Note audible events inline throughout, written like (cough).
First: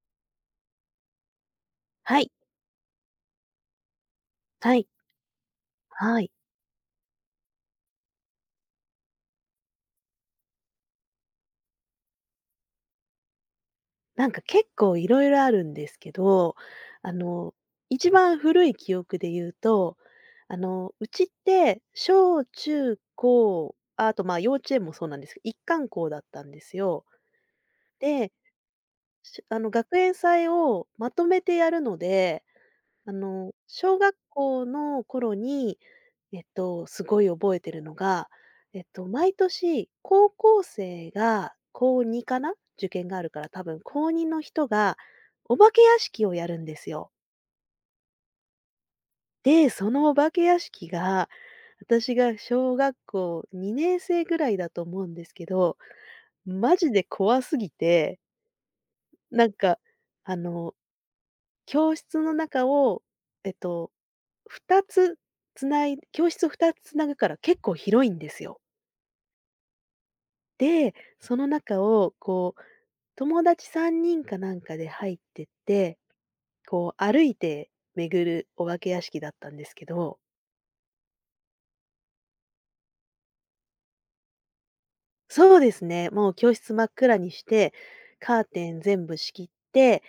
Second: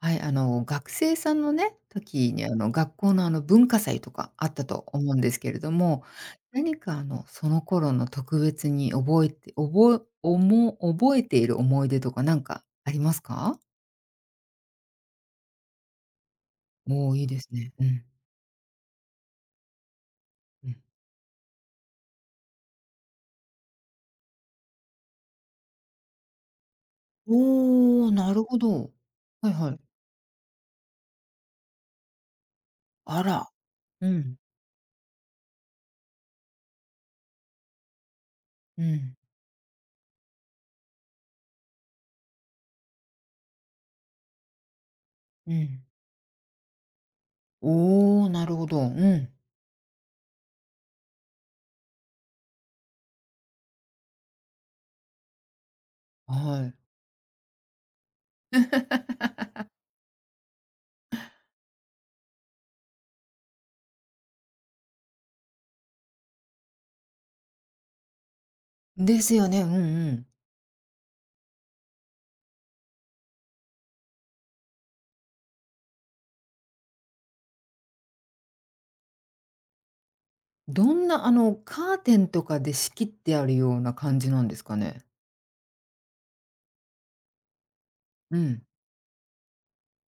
はい、学生さんのね、はい、時に学校の文化祭とかあったはとい、思うんですけれども、はい。何かその頃の特別に覚えて覚えおも覚えている思い出とかなんかありますか？なんか結構いろいろあるんですけど、おあお、いいですの、ね。うん、一番古い記憶で言うと、うん。うちって小中高、ああと、ま、あ幼稚園もそうなんですけど、一貫校だったんですよ。おお、で、なるほど。しはいあの、はい。学園祭をまとめてやるので、ああら。の、小う学ん、校の頃にすごい覚えてるのが、うん、毎年高校生が高2かな、受験があるから多分高2の人がうお化けん。屋敷をやるんですよ。おお、なるほど。うん、で、そのお化け屋敷が、私が小学校2年生ぐらいだと思うんですけど、はい。マジで怖すぎて、(laughs) なんか、あの、教室の中を、えっと、2つつない教室を2つつなぐから結構広いんですよ。ですよね。うんうん、おー、なるほど、はいはい、あら、うんうんうん、おお、なるほど、うん、はい。 (laughs) ですよね、うんうん。で、その中をこう、友達3人かなんかで入ってって、こう歩いて巡るお化け屋敷だったんですけど、どんな、カーテンとかで仕切ってあるような感じなんですかね？そうですね、もう教室真っ暗にして、うカーん、テン全部仕切って、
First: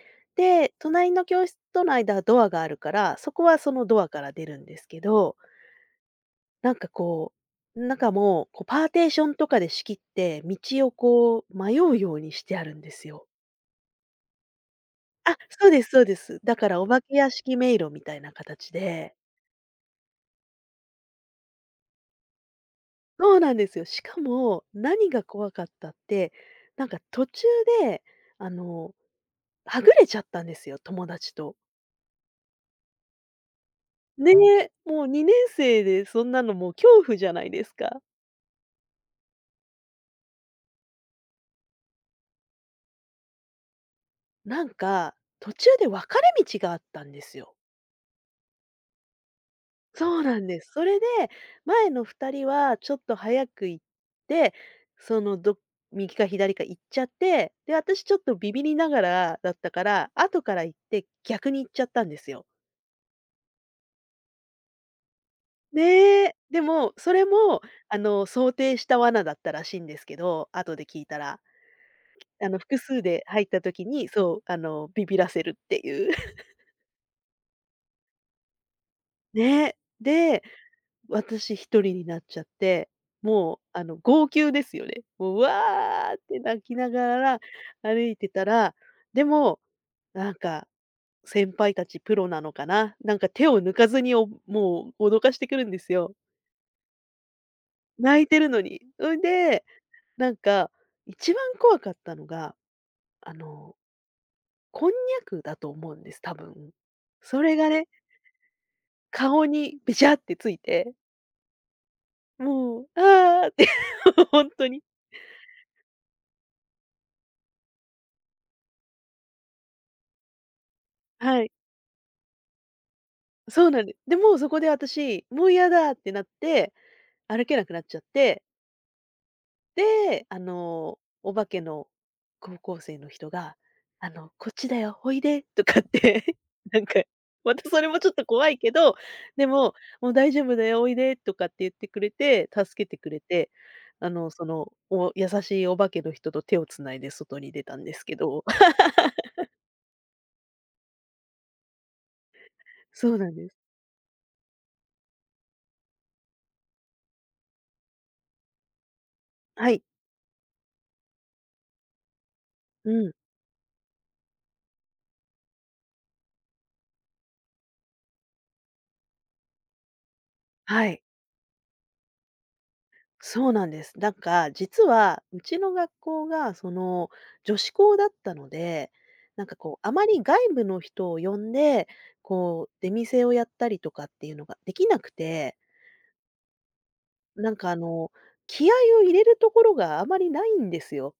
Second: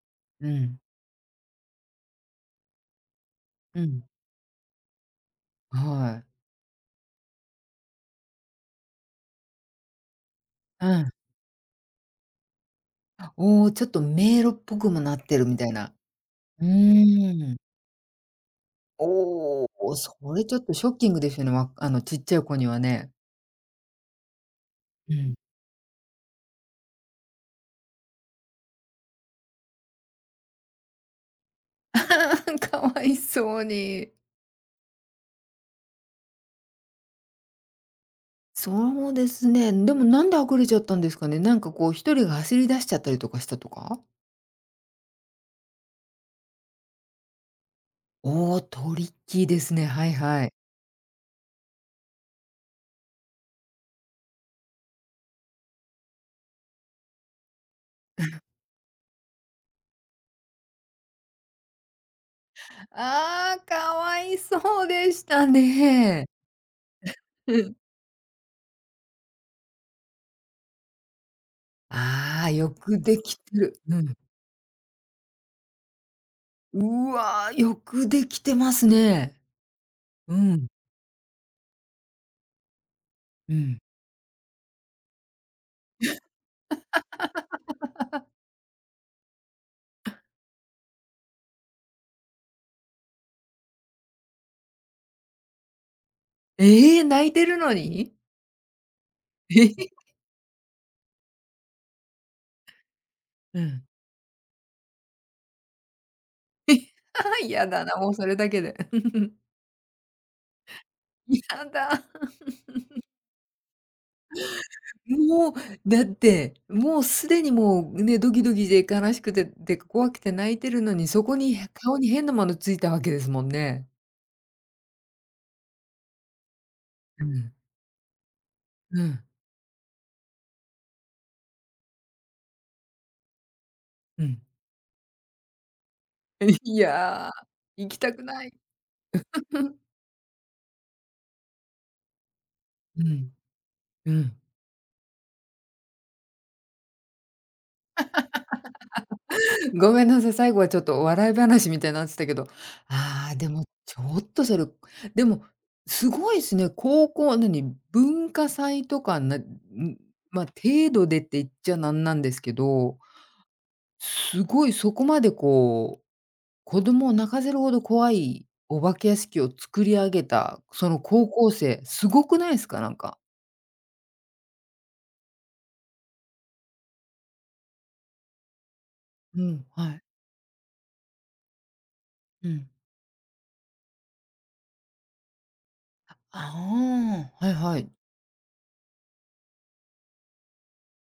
うで、ん、隣の教室との間はドアがあるから、そこはそうのドん。アから出るんですけど、はい。なんかこう、中もこうパーテーションとかで仕切って、道うをん。こう迷うようにしてあるんですよ。おお、ちょっと迷路っぽくもなっあ、てるみそたういですな。そうです。だうからお化け屋ーん。敷迷路みたいな形で、おお、それちょっとショッキングですよね、わあの、ちっちゃい子にはね。そうなんですよ。しかも、何うがん。怖かったって、途中で、あの、はぐれちゃったんですよ、友達と。(laughs) かわいそうに。ねえ、もう2年生でそんなのもう恐怖じゃないですか。そうですね。でもなんであぐれちゃったんですかね？なんかこう一人が走り出しちゃったりとかしたとか？なんか、途中で分かれ道があったんですよ。おお、トリッキーですね。はいそうなはんい。です。それで、前の二人はちょっと早く行って、その、ど右か左か行っちゃって、で、私ちょっとビビりながらだったから、後から行って逆に行っちゃったんですよ。ああ、かわいそうでしたねね。え、でも、それうも、ん。あの、想定した罠だったらしいんですけど、後で聞いたら。あああ、の、よ複く数ででき入ってたる。時うに、ん。そう、あの、ビビらせるっていう。(laughs) うわ、よくできてますね。ねえ。うで、ん、私一人になっちゃって、うもう、ん。あの、号泣ですよね。もう、わーって泣きながら歩いてたら、でも、なんか、先輩たちプロなのかな、なんか手を抜かずに、もう脅かしてくるんですよ。ええ、泣いてるのに？泣いてるのに。それ (laughs) えで、え。なんか、一番怖かったのが、あうの、ん。こんにゃくだと思うんです、多分。そ (laughs) れ嫌がだね、な、もうそれだけで。(laughs) 顔にべちゃってついて、やだ。(laughs) もう、あーって、(laughs) 本当に。もう、だって、もうすでにもうね、ドキドキで悲しくて、で、怖くて泣いてるのに、そこはい。に、顔に変なものついたわけですもんそうなんね。でで、もうそこで私、もう嫌だってなって、う歩ん、けなくなっちゃって、うん、で、あの、お化けの高校生の人が、あうの、ん。こっちだよ、おいでとかって、(laughs) (laughs) いなんか、やまたそー、れ行きもちょったくとな怖い。いけど、で (laughs) も、うもう大丈夫だよ、おいでとかって言ってくれて、助けてくれん、て、うん。お優しいお化けの人と手をつないで外に出たんですけど。(laughs) (laughs) ごめんなさい、最後はちょっとお笑い話みたいになってたけど、そうなあんあ、でです。もちょっとそれ、でも、すごいですね。高校、なに、文化祭とかな、うはい。ん、まあ、程度でって言っちゃなんなんですけうど、ん。すごいそこまでこう、子供を泣かせるほど怖いお化け屋敷を作り上げた、はそのい。高校生、すごくないですか？なんか。そうなんです。なんか、実はうちの学校がその女子校だったので、うなんかん、こう、あはい、まり外部の人を呼んで、うこうん。出店をやったりとかっていうのができなくて、ああ、はないんかあはい。の、気合を入れるところがあまりないんですよ。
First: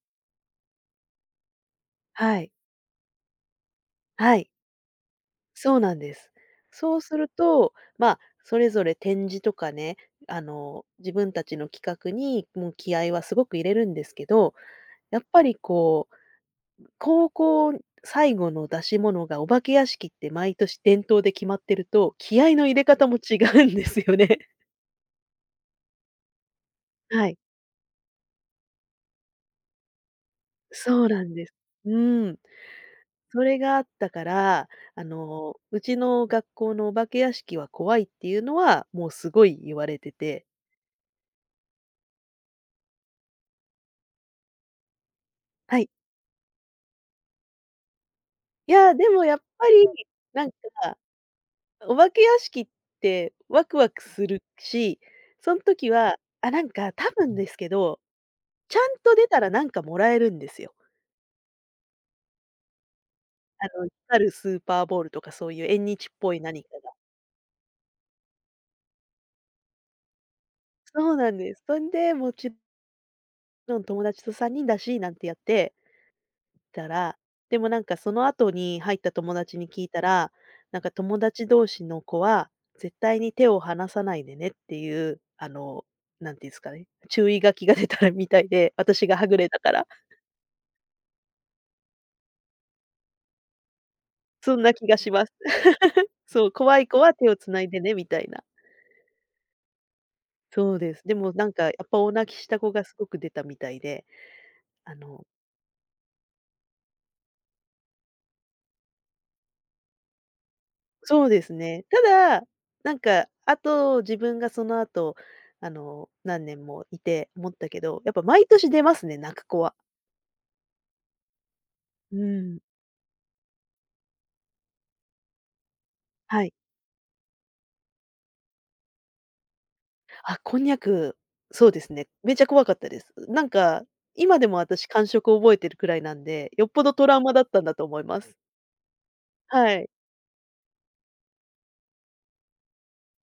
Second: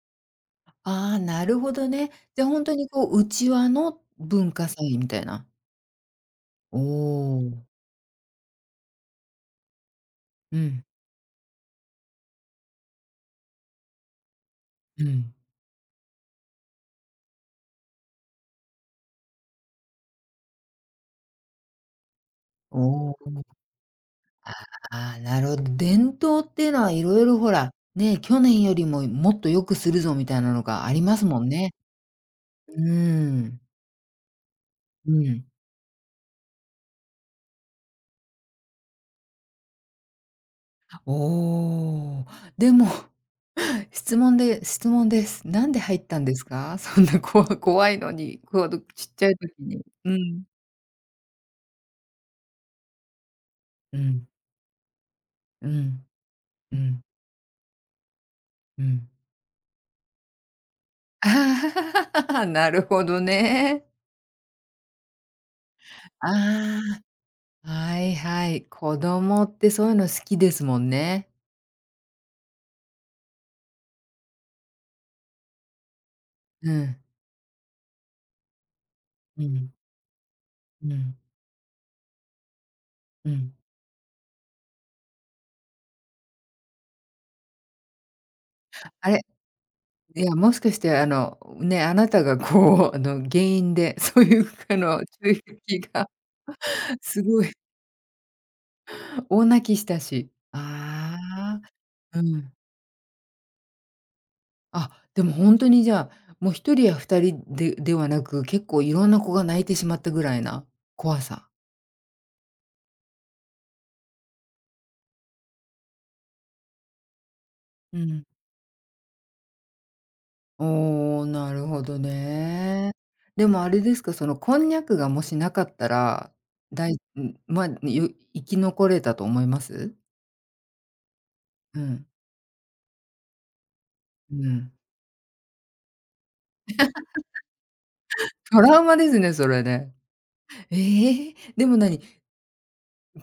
ああ、なるほどね。はじゃ、い。本当にこう、うちわのはい。文化祭みたいな。そうなんです。おそうするお。と、まあ、それぞれ展示とかね、あうの、ん、自分たちの企画にもう気合はすごく入れるんですけど、うやっん。ぱりこう高校最後の出し物がお化け屋敷って毎年伝統で決まってると、気合の入れ方もおお、違うんですよね。ああ、なるほど。伝統っていうのは色はい、々ほら、ね、去年よりももっと良くするぞみたいなのがありそうまなすんもでんす。ね。うん。うーそれん。があったから、あうん。の、うちの学校のお化け屋敷は怖いっていうのは、もうすごい言われてて。おお。でも、(laughs) 質問です。なんはでい。入ったんですか？(laughs) そんな怖いのに、こわいどや、ちでっちもゃやいっ時ぱに。り、うん。なんか、お化け屋敷ってワクワうクすん。るし、そのう時ん。は、あ、なんうかん。多分ですけど、ちゃうんん。と出たらなんかもらえるんですよ。ああ、 (laughs) なるほどあね。の、光るスーパーボールとかそういう縁日っぽい何かあが、あ、はいはい。子供ってそういうの好きですもんそうね。なんです。そんで、もちろん友達と3人だし、なんてやってうたん。ら、でもなんかその後に入った友う達にん。聞いたら、なんうかん。友達同士の子は、絶対うに手ん。を離さないでねっていう、あの、なんていうんですかね、注意書きが出たみたいで、私あがれ、はぐれたから、いや、もしかして、ね、あなたがこう、(laughs) 原因で、(laughs) そういう、そんな気が衝します。撃が (laughs) そう、怖い子はす手をごつい。 ないでねみたいな。(laughs) 大泣きしたし。そうです。であもなんあ、かやっぱ大う泣きしん。た子がすごく出たみたいで、あ、あでのも本当にじゃあ、もう一人や二人でなく、結構いろんな子が泣いてしまったぐらいな怖そうでさ。すね。ただ、なんか、あと、自分がその後、あの、何年もいて思ったけうど、やっぱん。毎年出ますね、泣く子は。おお、なるほどうん。ね。でもあれですか、そのこんにゃくがもしなかったら、はい。だいん、まあ、よ生き残れたと思います？あ、こんにゃく、そうでうすん、ね、めちゃ怖かったです。なんか、う今でもん。私感触覚えてるくらいなんで、よっぽどトラウマだったんだと思います。トラウマですね、それはい。ね。ええ、でも何、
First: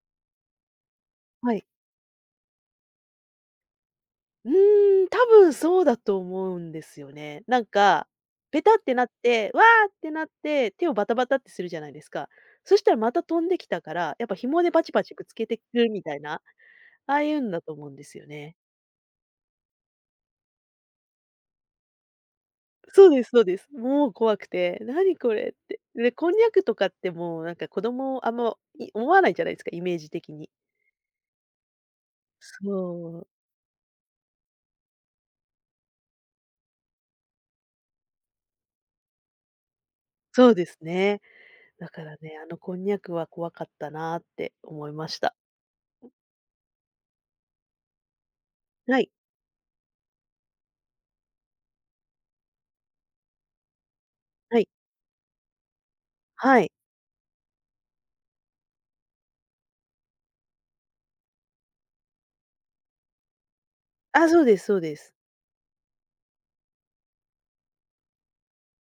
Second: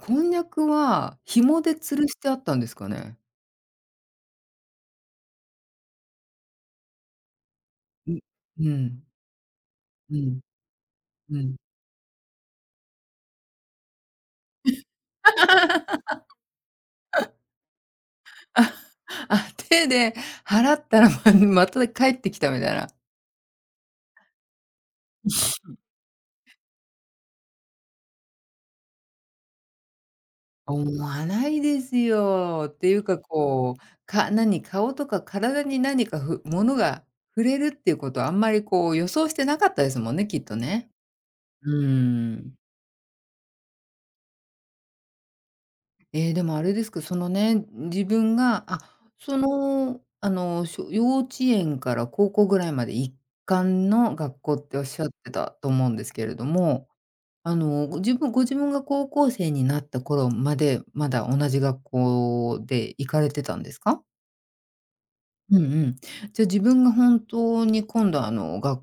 こんにゃくはは紐い。で吊るしてあったんですかね？うーん、多分そうだと思うんですよね。なんか、うペうタってなん、って、わーってうなっん、て、手をバタバタうってん。するじゃないですか。そしたらまた飛んできたから、やっぱ紐でバチバチくっつけてくるみたいな、ああいうんだと思うんですよね。あ、手で払ったらまた帰ってきたみたいな。そうですそうです。もう怖くて、何これって。で、こんにゃくとかってもうなんか子供あんま思わないじゃないですか、イメージ的に。思わないですよ。っていうかそう、こう、顔とか体に何か物が触れるっていうことはあんまりこう予想してなかったですもんね、きっそうとですね。ね。うーだからね、あん。のこんにゃくは怖かったなって思いました。えー、でもあれですか、そのね、自分が、あ、はい、その、あの、幼稚園から高校ぐらいまで一貫の学校はっい、ておっしゃってたと思うんですけれどはい。も、ご自分が高校生になった頃まで、まだ同じ学校で行かれてたんですか？あ、そうですそうです。うんうん。じゃ、自分が本当に今度あの、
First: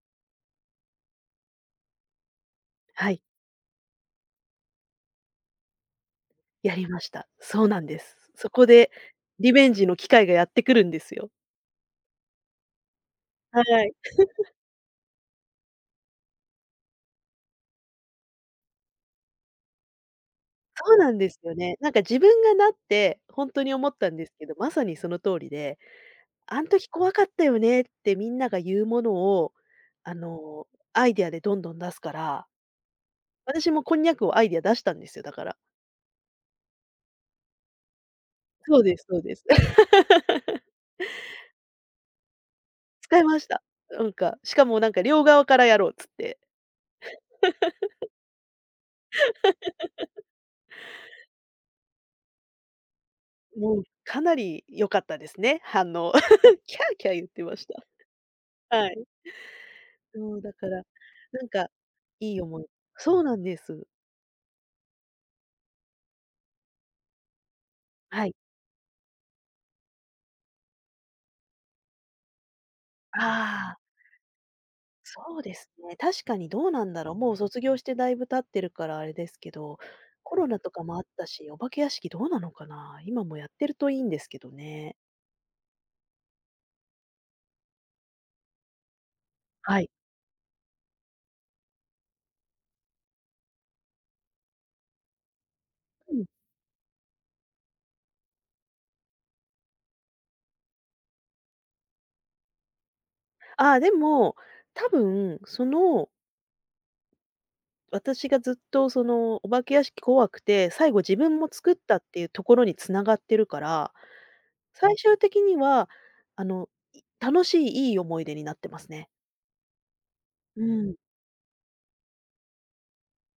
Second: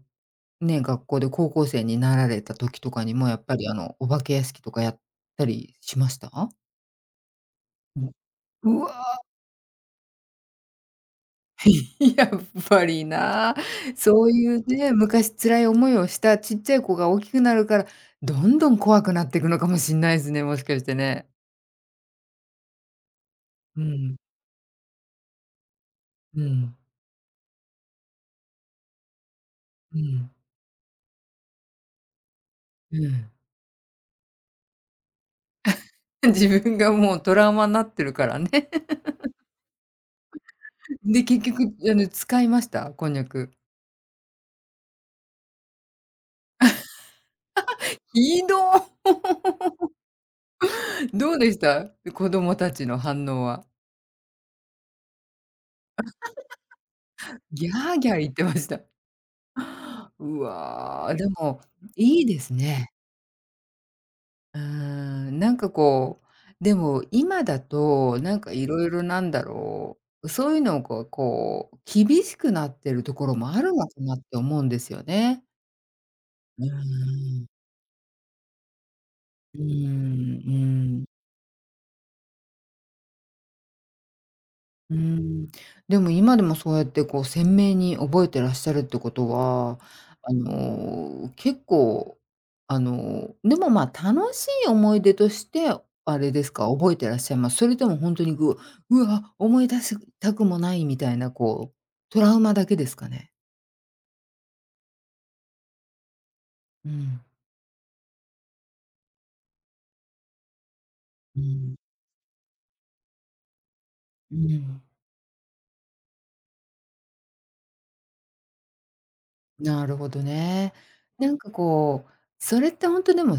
ね、学校で高校生になられた時とかはにい、も、やっぱりお化け屋敷とかやったりしました？やりました。そうなんです。うそこん。うでわ、リベンジの機会がやってくるんですよ。(laughs) やっぱりな。はい。そういうね、昔辛い思いをしたちっちゃい子が大きくなるから、どんどん怖くなっていくのかもしんないですね、もしかしそてうなんね。ですよね。なんか自分がなって、ほんとにう思ったんん、ですけど、まさにその通りで、う「あんん、時怖かったよね」ってみんなが言うものを、うあん、の、アイデアでどんどん出すから、うん。私もこんにゃくをアイデア出したんですよ、だから。(laughs) 自分がもうトラウマになってるからね。そうですそうです。(laughs) (laughs) で、結局使いました？こん使にいゃましく。た。なんか、しかもなんか両側からやろうっつって、ひど。どうでした？子供たちの反応は。もうかなり良かったですね、反応。キャーキャー言ってましギャーた。ギャー言ってました。はい。そう、うだから、わ、でなんも、か、いいいいです思いね。そうなんです。うーん、なんかこう、でも今だと、はい。なんかいろいろそういうのがこう、厳しくなってるところもあるああ、のかなって思うんですよそうね。ですね。確かにうどうーなんだろう。もうん。卒業してだいぶ経ってるからあれですけうーん、うど、コロナとかもあーっん。たし、お化け屋敷どうなのかな。今もやってるといいんですけどね。うーん。でも今でもそうやってこう鮮明に覚えてらっしゃるってことは、はい。結構、でも、ま、楽しい思い出として、うあん。れですか、覚えてらっしゃいます？それともほんとにうわ、思い出したくもないみたいな、こう、トラウマだけですかね？ああ、でも、多分その、うん。私がずっとそのお化け屋敷怖くて、最後自分うも作っん。たっていうところに繋がってるから、うん。最終的には楽しい、いい思い出になってますね。なるほどうね。ん。なんかこう、それってほんとでも青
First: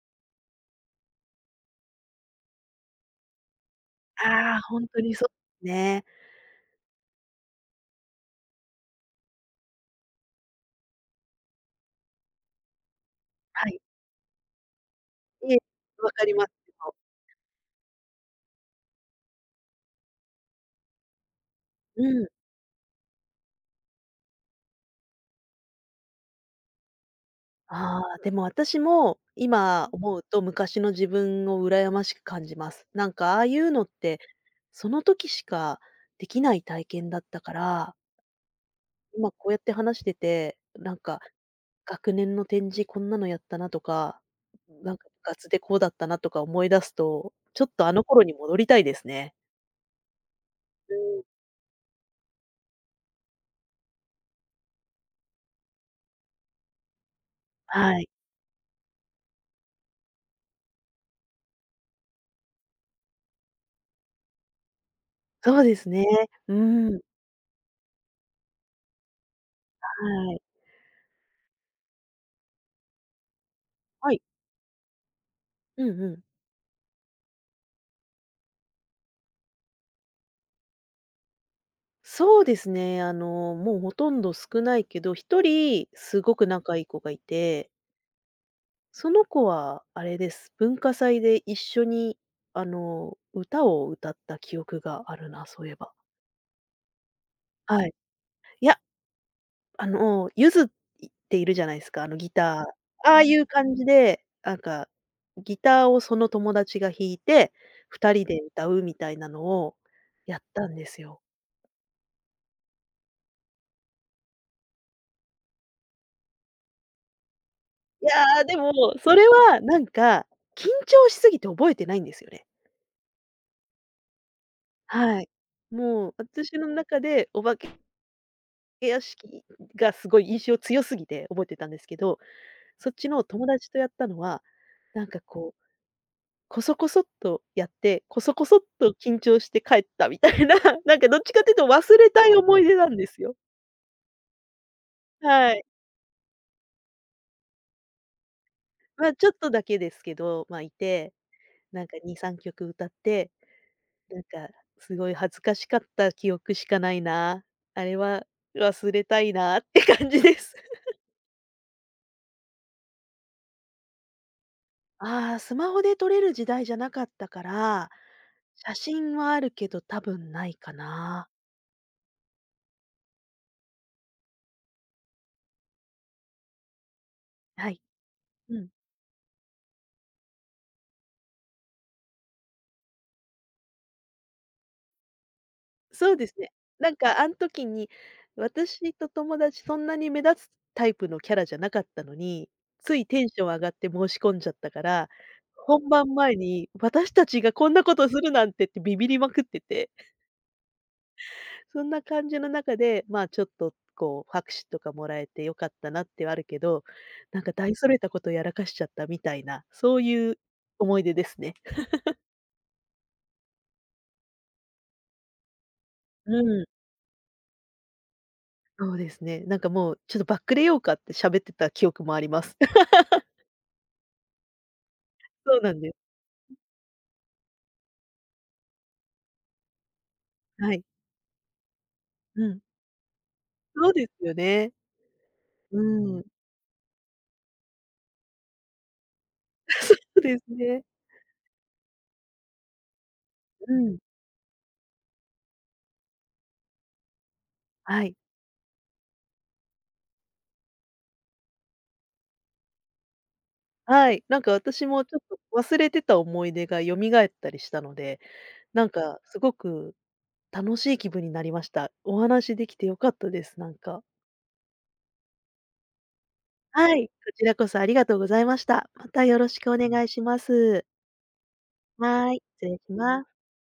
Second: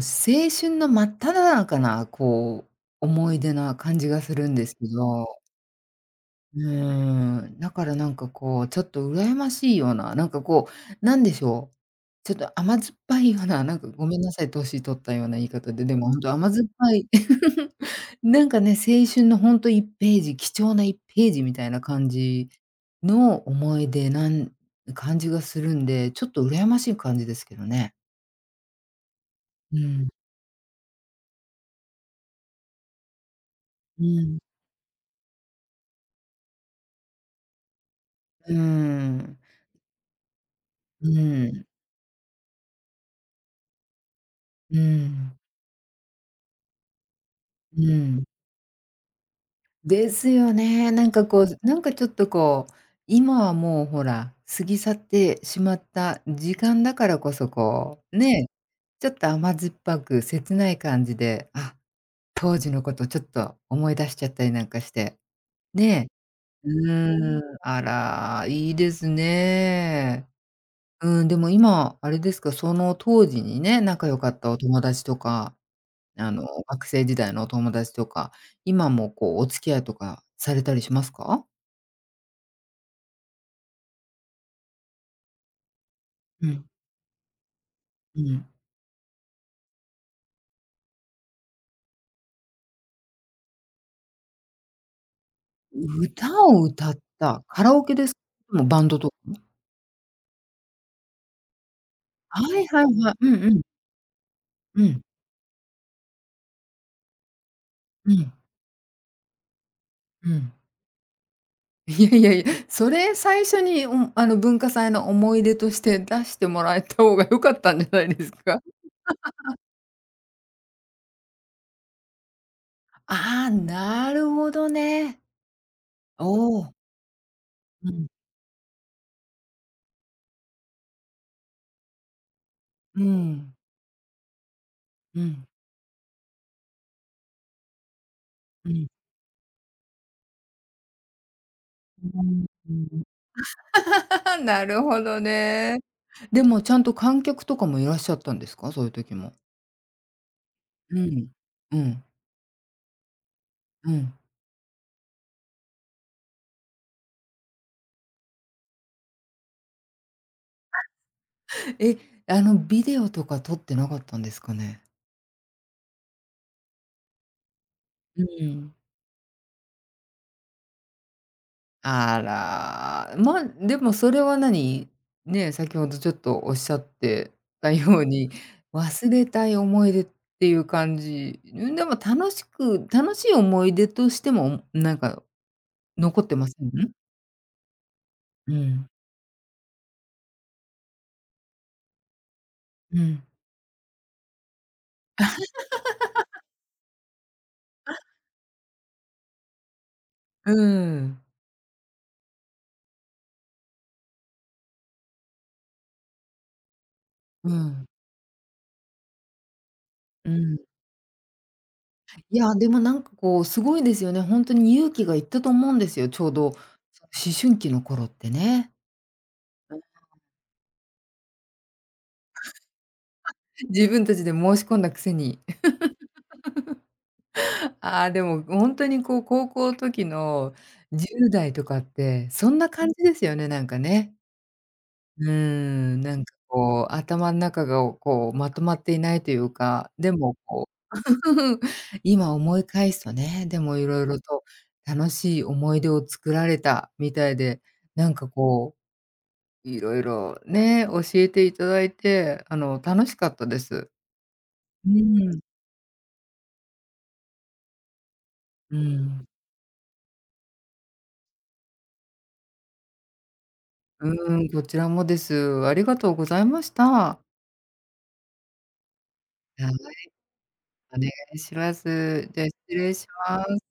春の真っただ中な、こう、思い出な感じがするんああ、ですほんけとにそど。うね。うーん、だからなんかこう、ちょっと羨ましいような、なんかこう、なんでしょう、ちょっと甘酸っぱいような、はなんい。かごめんなさい、年取ったような言いええ、方で、でも分本か当ります。甘酸っでぱも、い。(laughs) なんかね、青春のほんと1ページ、貴重な一ページみたいなう感ん。じの思い出なん感じがするんで、ちょっと羨ましい感じですけどね。ああ、でも私もう今ん、思うと昔の自分を羨ましく感じます。なんかああいうのっうて、ん、その時しかできない体験だったから、う今ん、こうやって話してて、なんうかん、学年の展示こんなのやったなとか、うなんか部ん、活でこうだったなとか思い出すと、ちょっとうあの頃ん。に戻りたいですね。ですよね。うなんん。かこう、なんかちょっとこう、今はもうほら、過ぎ去ってしまった時間だからこそはこい。う、ね、ちょっと甘酸っぱく切ない感じで、あ、当時のことちょっと思い出しちゃったりなんかして、そうですね。ね。ううーん、ーん、あら、いいですね。はい。うん、でも今あれですか、その当時にね、仲は良い。かったお友達とかうんうん。学生時代のお友達とか、今もこうお付き合いとかされたりしますか？そうですね、あの、もうほとんど少ないけど、一人すごくうん、仲いい子がいて、うん。その子はあれです、文化祭で一緒にあの、歌を歌った記憶があるな、そういえば。歌を歌った、カラオはい。ケです？もいうやバンドとか。あの、ゆずっているじゃないですか、あのギはタいはいー。はあい。あういんううん。感じで、なんうか、ん。ギターをその友達が弾いて、う二人ん。で歌うみたいなのをうやっん。たんですよ。(laughs) いやいやいや、それ最初に、あの、文化祭の思い出として出してもらえた方が良かったんじゃないいですや、でか？も、それはなんか、緊張しすぎて覚えてないんですよね。(laughs) ああ、なるほどはね。い。もうお私のお。中でお化けうん。屋敷がすごい印象強すぎて覚えてたんですけど、そっうちの友ん。達とやったのは、なんかうん。こうこそこそっとやって、こそこそっうん。と緊張して帰ったみたいな、(laughs) なんかどっちかっていうと忘れうたいん。思いう出なんん。 ですよ。(laughs) なるほどはい。ね。でもちゃんと観客とかもいらっしゃったんですか？そういうまあ、時ちょっも。とだけですけど、まあ、いうて、ん。うなんかん。2、3曲歌って、うん。なんかすごい恥ずかしかった記憶しかないな、あれは忘れたいなって (laughs) 感じです。え、ビデオとか撮ってなかったんですかね？ああ、スマホで撮れる時代じゃなかったから、う写ん。真はあるけど多分ないかな。あら、まあ、でもそれは何、ね、先ほどちょっとおっしゃってはたい。ように、うん。忘れたい思い出っていう感じ、ん、でも楽しい思い出としても、なんかそう残でっすてまね。せん？うなん。んかあん時に、うん。私と友達そんなに目立つタイプのキャラじゃなかったのに、ついテうンション上がって申し込んじゃったから、本番前に私たちがこんなことするなんてってビビりまくってて、ん。そんな感じの中で、まあ、ちょっとこう拍手とかもらえてよかったなってはあるけど、なんうか大ん。それたことやらかしちゃったみたいな、そういううん。思い出ですね。いや、でもなんかこう、すごいですよね。ほんとに勇気がいったと思うんですよ、ちょううど、ん、その思春期の頃ってね。そうですね。なんかもうちょっとバックレようかって喋ってた記憶もあります。(laughs) (laughs) 自分たちで申し込んだくせに。そうなんです。(laughs) ああ、でもほんとにこう、高校時のはい。10代とかって、うそんん。な感じですよね、なんかそうでね。すよね。うーうん、なんん。かこう、頭ん中をこう、まとまっていないという (laughs) か、そでうでもすこね。う、(laughs) 今思い返すとね、でうもん。色々と楽しい思い出を作られたみたいで、はない。んかこう、いろいろね、教えていただいて、楽しかったです。はい。なんか私うもちょっとん、忘れてた思い出が蘇ったりしたので、うなんかん。すごく楽しい気分になりました。お話できて良かったです、なんか。うん、こちらもです。ありがとうございましはい、こた。ちらこそありがとうございました。またよろしはくおい、願いします。お願いします。はじい、ゃあ、失失礼し礼します。ます。